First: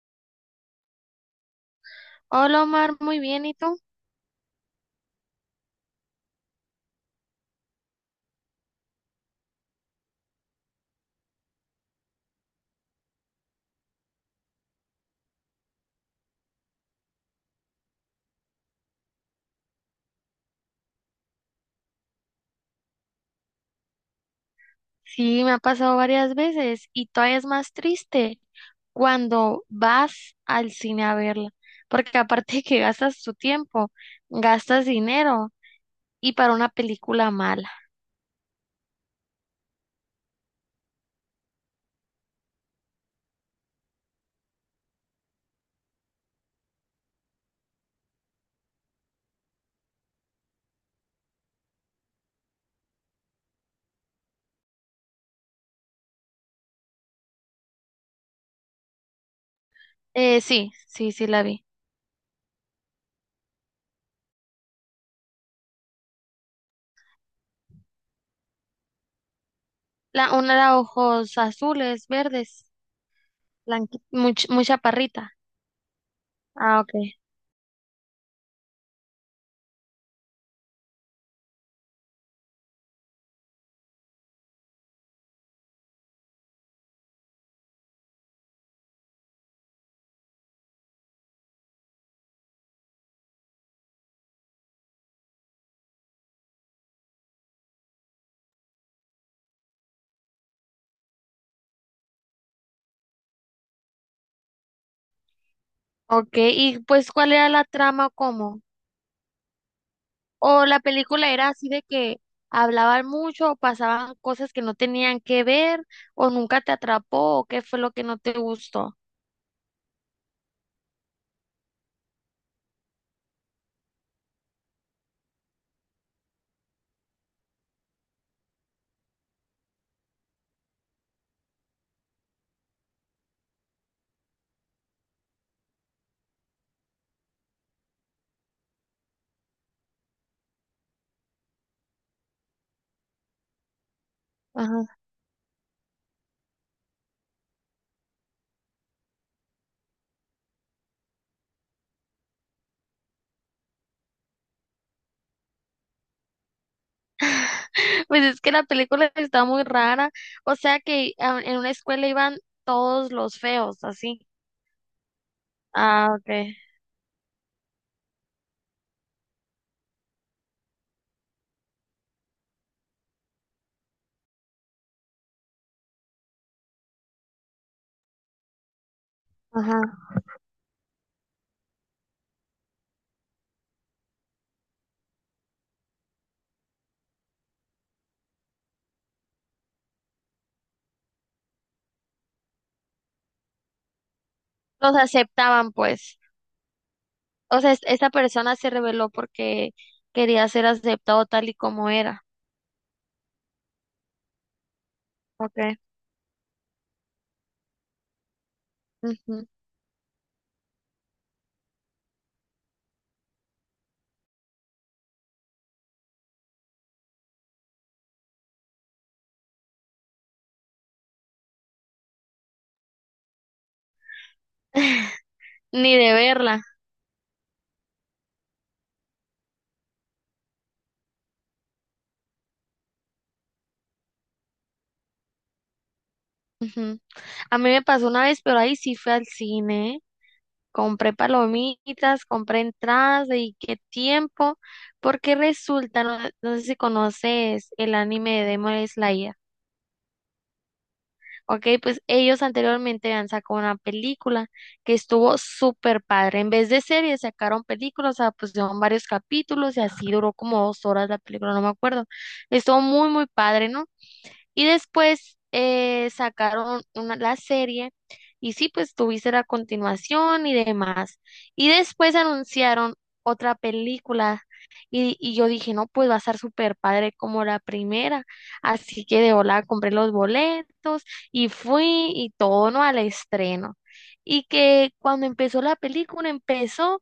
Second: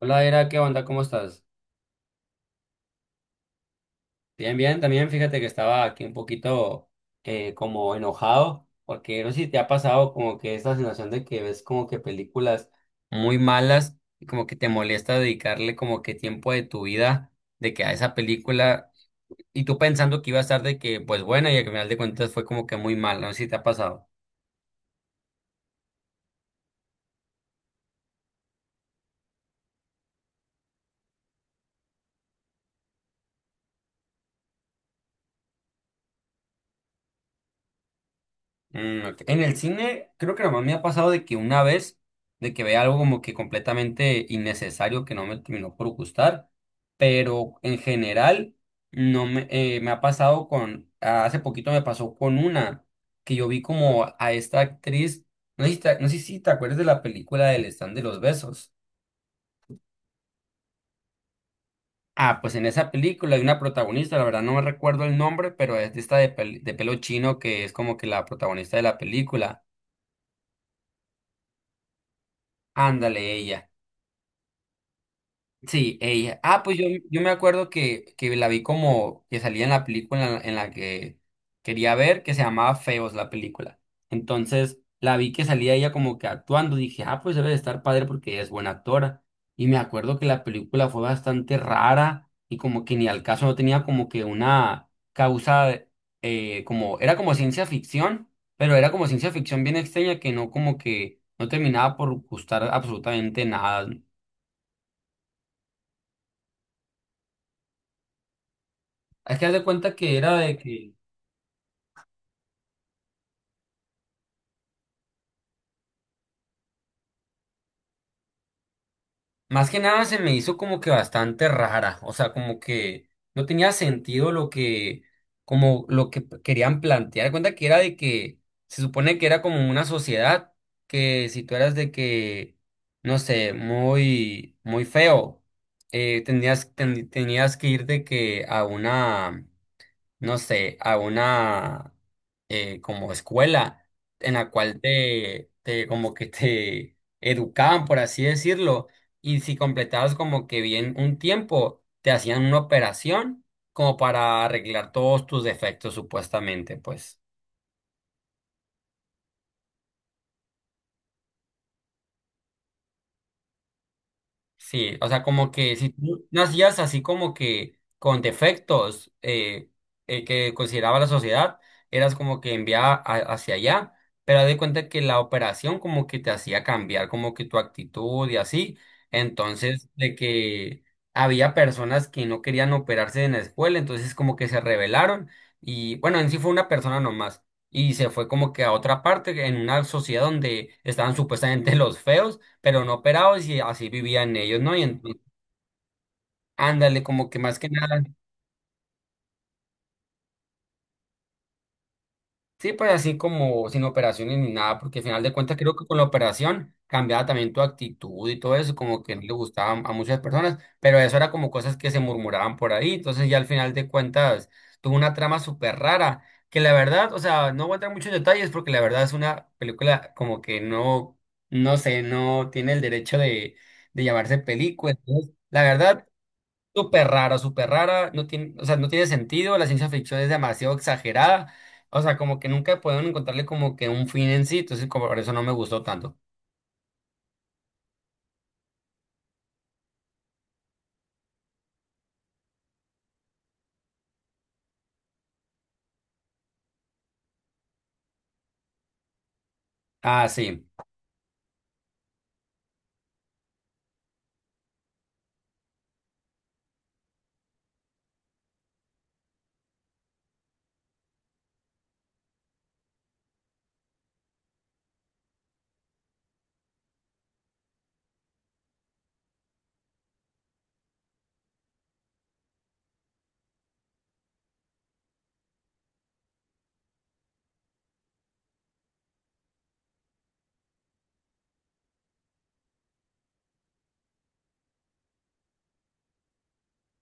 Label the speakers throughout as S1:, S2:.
S1: Hola, Era, ¿qué onda? ¿Cómo estás?
S2: Hola Omar, muy bien, ¿y tú?
S1: Bien, bien, también fíjate que estaba aquí un poquito como enojado, porque no sé si te ha pasado como que esta sensación de que ves como que películas muy malas y como que te molesta dedicarle como que tiempo de tu vida de que a esa película y tú pensando que iba a estar de que pues buena y al final de cuentas fue como que muy mala, no sé si te ha pasado.
S2: Sí, me ha pasado varias veces y todavía es más triste cuando vas al cine a verla, porque aparte de que gastas tu tiempo, gastas dinero y para una película mala.
S1: Ok. En el cine, creo que nomás me ha pasado de que una vez, de que veía algo como que completamente innecesario que no me terminó por gustar, pero en general no me, me ha pasado con, ah, hace poquito me pasó con una que yo vi como a esta actriz, no sé si te acuerdas de la película del Stand de los Besos.
S2: Sí, sí, sí la vi.
S1: Ah, pues en esa película hay una protagonista, la verdad no me recuerdo el nombre, pero es de esta de, de pelo chino que es como que la protagonista de la película.
S2: La, una de ojos azules, verdes,
S1: Ándale ella.
S2: muy, chaparrita.
S1: Sí, ella. Ah,
S2: Ah, ok.
S1: yo me acuerdo que la vi como que salía en la película en la que quería ver, que se llamaba Feos la película. Entonces la vi que salía ella como que actuando. Dije, ah, pues debe de estar padre porque ella es buena actora. Y me acuerdo que la película fue bastante rara y como que ni al caso no tenía como que una causa, era como ciencia ficción, pero era como ciencia ficción bien extraña que no como que no terminaba por gustar absolutamente nada.
S2: Ok, y pues ¿cuál era la trama? ¿O cómo?
S1: Hay que dar de cuenta que era de
S2: O la
S1: que,
S2: película era así de que hablaban mucho, o pasaban cosas que no tenían que ver, o nunca te atrapó, o qué fue lo que no te gustó.
S1: más que nada se me hizo como que bastante rara, o sea, como que no tenía sentido lo que, como lo que querían plantear. De cuenta que era de que se supone que era como una sociedad que si tú eras de que, no sé, muy, muy feo, tenías que ir de que a una no sé, a una como escuela en la cual
S2: Ajá.
S1: te, te como que te educaban, por así decirlo, y si completabas como que bien un tiempo, te hacían una operación como para arreglar todos tus defectos, supuestamente, pues.
S2: Pues es que la película está muy rara. O sea que en una escuela iban todos los feos, así.
S1: Sí, o sea, como que si
S2: Ah,
S1: tú
S2: okay.
S1: nacías así como que con defectos que consideraba la sociedad, eras como que enviada hacia allá, pero de cuenta que la operación como que te hacía cambiar como que tu actitud y así.
S2: Ajá.
S1: Entonces, de que había personas que no querían operarse en la escuela, entonces como que se rebelaron y bueno, en sí fue una persona nomás y se fue como que a otra parte, en una sociedad donde estaban supuestamente los feos pero no operados y así vivían ellos, ¿no? Y
S2: Los
S1: entonces,
S2: aceptaban, pues.
S1: ándale, como que más
S2: O
S1: que
S2: sea,
S1: nada,
S2: esta persona se rebeló porque quería ser aceptado tal y como era.
S1: sí, pues así como sin operaciones ni nada, porque al final de cuentas creo
S2: Okay.
S1: que con la operación cambiaba también tu actitud y todo eso, como que no le
S2: Ujú.
S1: gustaba a muchas personas, pero eso era como cosas que se murmuraban por ahí, entonces ya al final de cuentas tuvo una trama súper rara, que la verdad, o sea, no voy a entrar en muchos detalles porque la verdad es una película como que no, no sé, no tiene el derecho de llamarse película, entonces, la
S2: Ni
S1: verdad...
S2: de verla.
S1: Súper rara, no tiene, o sea, no tiene sentido, la ciencia ficción es demasiado exagerada, o sea, como que nunca pueden encontrarle como que un fin en sí, entonces como por eso no me gustó tanto.
S2: Ujú. A mí me pasó una vez, pero ahí sí fue al cine. Compré palomitas, compré entradas y qué tiempo, porque resulta, no, no sé si conoces el anime de Demon Slayer.
S1: Ah, sí.
S2: Ok, pues ellos anteriormente habían sacado una película que estuvo súper padre. En vez de series, sacaron películas, o sea, pues pusieron varios capítulos y así duró como 2 horas la película, no me acuerdo. Estuvo muy, muy padre, ¿no? Y después sacaron una, la serie y sí, pues tuviste la continuación y demás. Y después anunciaron otra película y yo dije, no, pues va a estar súper padre como la primera. Así que de hola compré los boletos y fui y todo, ¿no? Al estreno. Y que cuando empezó la película, empezó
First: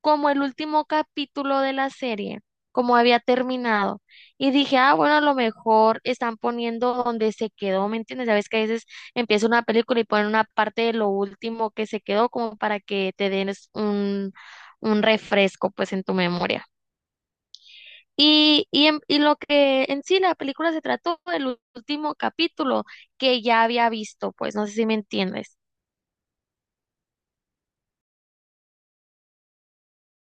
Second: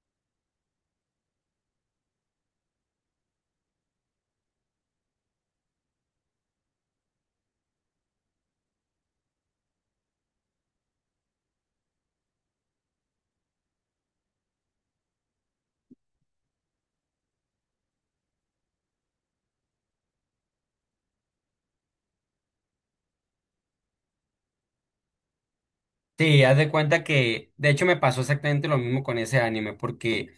S2: como el último capítulo de la serie, como había terminado. Y dije, ah, bueno, a lo mejor están poniendo donde se quedó, ¿me entiendes? Sabes que a veces empieza una película y ponen una parte de lo último que se quedó como para que te den un refresco pues en tu memoria. Y lo que en sí la película se trató del último capítulo que ya había visto, pues no sé si me entiendes.
S1: Sí, haz de cuenta que, de hecho me pasó exactamente lo mismo con ese anime, porque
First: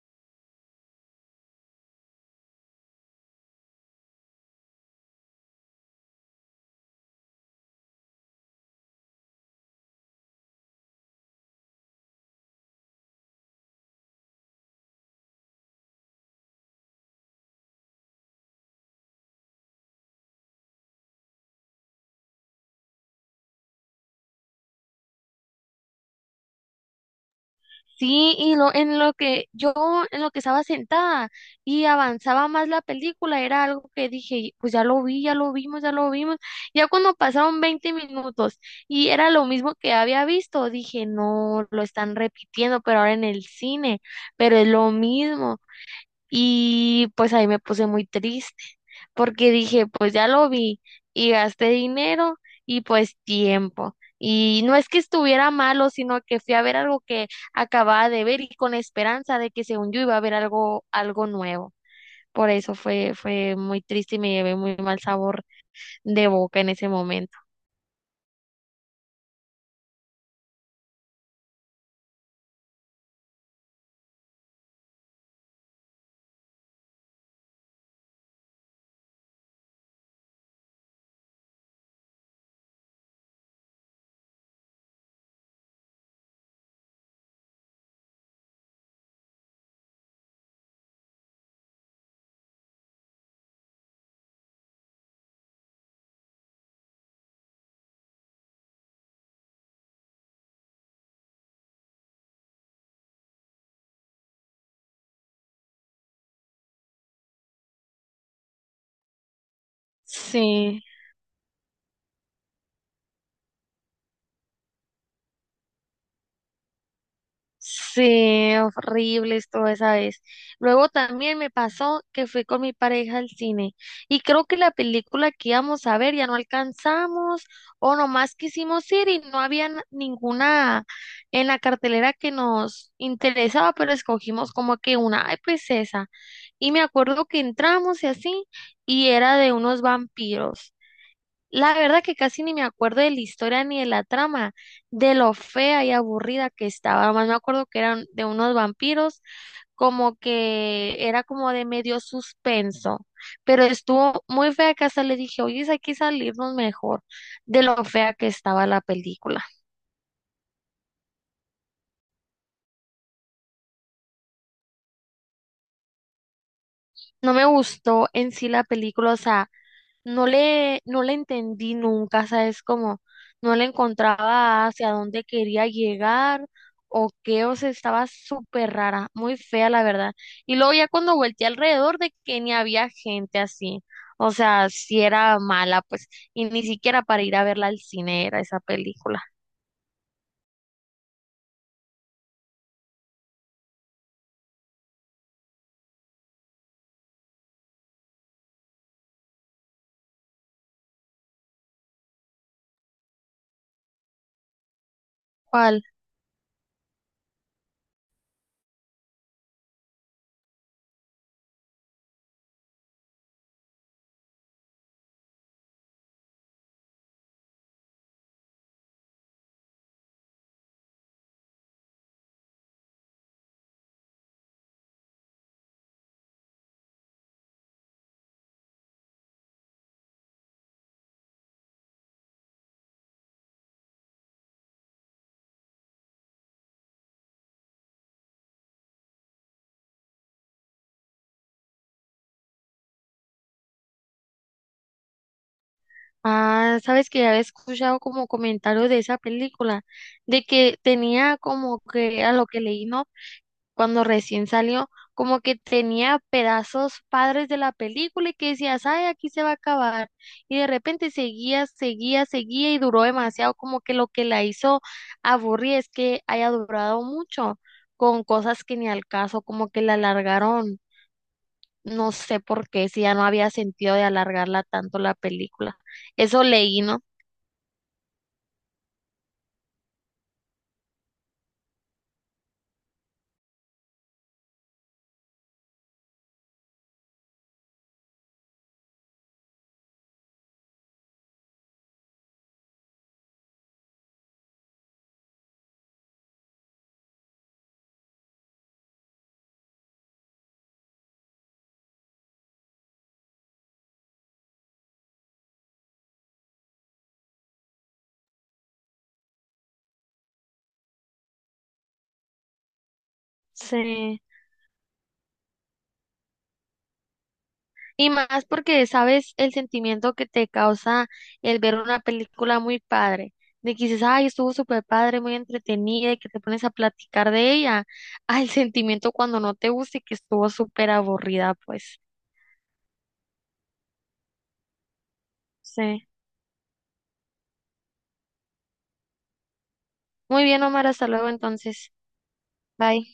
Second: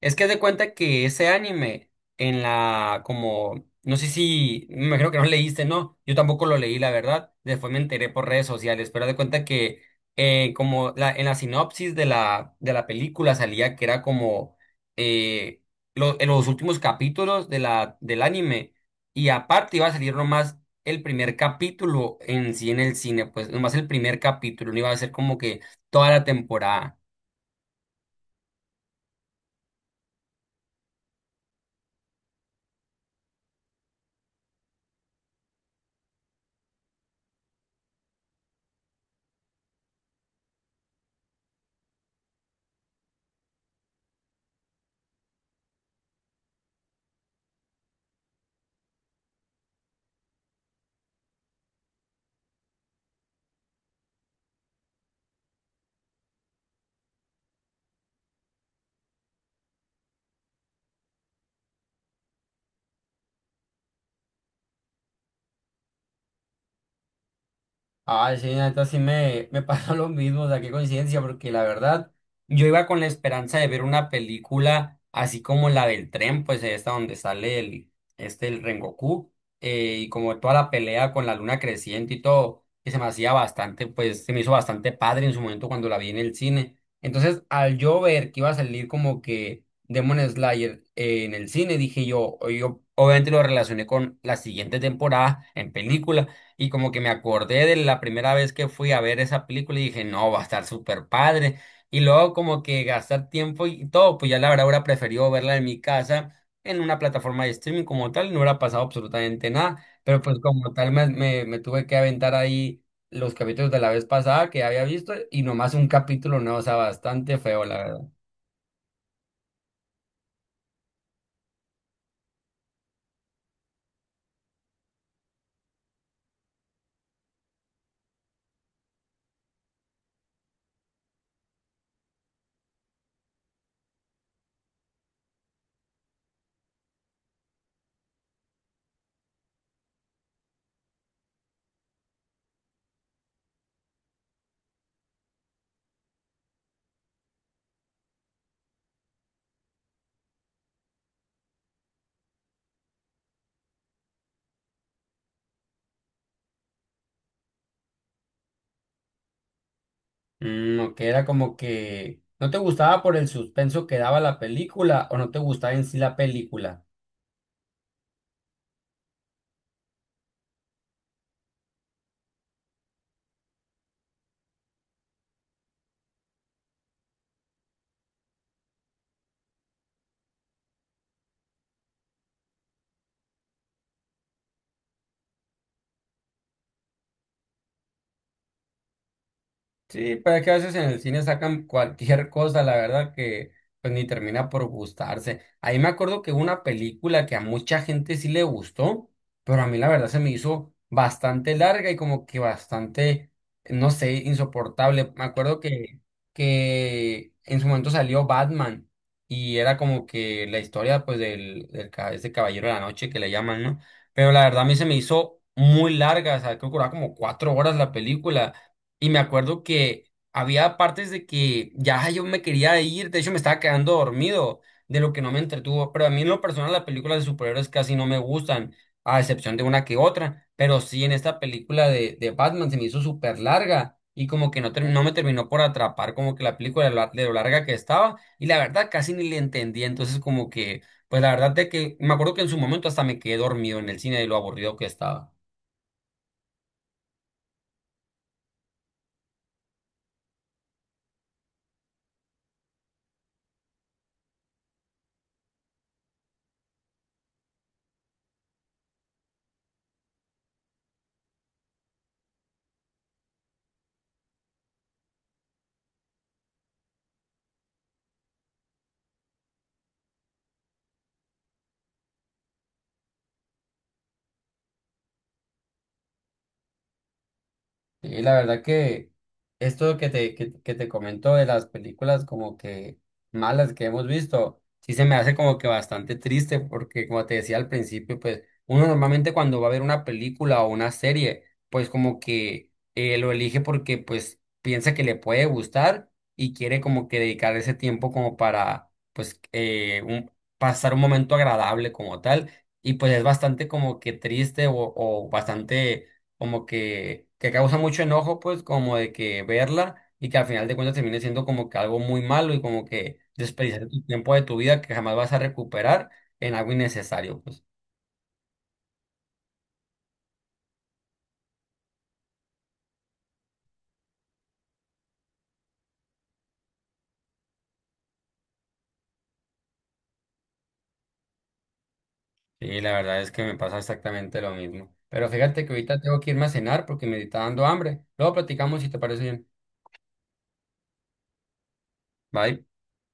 S1: es que haz de cuenta que ese anime en la, como, no sé si, me creo que no leíste, ¿no? Yo tampoco lo leí, la verdad, después me enteré por redes sociales, pero haz de cuenta que en la sinopsis de la película salía que era como eh, en los últimos capítulos de la, del anime, y aparte iba a salir nomás el primer capítulo en sí en el cine, pues nomás el primer capítulo, no iba a ser como que toda la temporada.
S2: Sí, y lo, en lo que yo, en lo que estaba sentada y avanzaba más la película, era algo que dije, pues ya lo vi, ya lo vimos, ya lo vimos. Ya cuando pasaron 20 minutos y era lo mismo que había visto, dije, no, lo están repitiendo, pero ahora en el cine, pero es lo mismo. Y pues ahí me puse muy triste porque dije, pues ya lo vi y gasté dinero y pues tiempo. Y no es que estuviera malo, sino que fui a ver algo que acababa de ver y con esperanza de que según yo iba a ver algo, algo nuevo. Por eso fue muy triste y me llevé muy mal sabor de boca en ese momento.
S1: Ay, sí, neta, sí me pasó lo mismo, o sea, qué coincidencia, porque la verdad, yo iba con la esperanza de ver una película así como la del tren, pues esta donde sale el, este, el Rengoku, y como toda la pelea con la luna creciente y todo, que se me hacía bastante, pues se me hizo bastante padre en su momento cuando la vi en el cine. Entonces, al yo ver que iba a salir como que Demon Slayer en el cine, dije yo, o yo obviamente lo relacioné con la siguiente temporada en película. Y como que me acordé de la primera vez que fui a ver esa película y dije, no, va a estar súper padre. Y luego como que gastar tiempo y todo, pues ya la verdad hubiera preferido verla en mi casa, en una plataforma de streaming como tal, y no hubiera pasado absolutamente nada. Pero pues como
S2: Sí.
S1: tal me, me, tuve que aventar ahí los capítulos de la vez pasada que había visto y nomás un capítulo nuevo, o sea, bastante feo, la verdad.
S2: Sí, horribles toda esa vez. Luego también me pasó que fui con mi pareja al cine y creo que la película que íbamos a ver ya no alcanzamos o nomás quisimos ir y no había ninguna en la cartelera que nos interesaba, pero escogimos como que una, ay, pues esa. Y me acuerdo que entramos y así y era de unos vampiros. La verdad que casi ni me acuerdo de la historia ni de la trama, de lo fea y aburrida que estaba. Más me acuerdo que eran de unos vampiros, como que era como de medio suspenso, pero estuvo muy fea que hasta le dije, oye, hay que salirnos mejor de lo fea que estaba la película.
S1: Mm, que era como que no te gustaba por el suspenso que daba la película o no te gustaba en sí la película.
S2: No me gustó en sí la película, o sea, no le entendí nunca, ¿sabes? Como no le encontraba hacia dónde quería llegar o qué, o sea, estaba súper rara, muy fea, la verdad. Y luego ya cuando volteé alrededor de que ni había gente así, o sea, si era mala, pues, y ni siquiera para ir a verla al cine era esa película.
S1: Sí, pero es que a veces en el cine sacan cualquier cosa, la verdad que pues ni termina por gustarse. Ahí me acuerdo que hubo una película que a mucha gente sí le gustó, pero a mí la verdad se me hizo bastante larga y como que bastante, no sé, insoportable.
S2: ¿Cuál?
S1: Que en su momento salió Batman y era como que la historia pues del, ese Caballero de la Noche que le llaman, ¿no? Pero la verdad a mí se me hizo muy larga, o sea, creo que duraba como cuatro horas la película. Y me acuerdo que había partes de que ya yo me quería ir, de hecho me estaba quedando dormido de lo que no me entretuvo, pero a mí en lo personal las películas de superhéroes casi no me gustan, a excepción de una que otra, pero sí en esta película de Batman se me hizo súper larga y como que no, no me terminó por atrapar como que la película de lo larga que estaba y la verdad casi ni le entendí, entonces como que, pues la verdad de que me acuerdo que en su momento hasta me quedé dormido en el cine de lo aburrido que estaba.
S2: Ah, sabes que ya había escuchado como comentarios de esa película, de que tenía como que a lo que leí, ¿no? Cuando recién salió, como que tenía pedazos padres de la película y que decías, ay, aquí se va a acabar. Y de repente seguía, seguía, seguía y duró demasiado, como que lo que la hizo aburrir es que haya durado mucho con cosas que ni al caso, como que la alargaron. No sé por qué, si ya no había sentido de alargarla tanto la película. Eso leí, ¿no?
S1: Y la verdad que esto que te, que te comento de las películas como que malas que hemos visto, sí se me hace como que bastante triste porque como te decía al principio, pues uno normalmente cuando va a ver una película o una serie, pues como que lo elige porque pues piensa que le puede gustar y quiere como que dedicar ese tiempo como para pues pasar un momento agradable como tal. Y pues es bastante como que triste o bastante como que causa mucho enojo, pues, como de que verla y que al final de cuentas termine siendo como que algo muy malo y como que desperdiciar tu
S2: Sí.
S1: tiempo de tu vida que jamás vas a recuperar en algo innecesario, pues.
S2: Y más porque sabes el sentimiento que te causa el ver una película muy padre, de que dices, ay, estuvo súper padre, muy entretenida, y que te pones a platicar de ella, al sentimiento cuando no te gusta y que estuvo súper aburrida, pues.
S1: Sí, la verdad es que me pasa exactamente lo mismo. Pero fíjate que ahorita
S2: Sí.
S1: tengo que irme a cenar porque me está dando hambre. Luego platicamos si te parece bien.
S2: Muy bien, Omar, hasta luego entonces.
S1: Bye.
S2: Bye.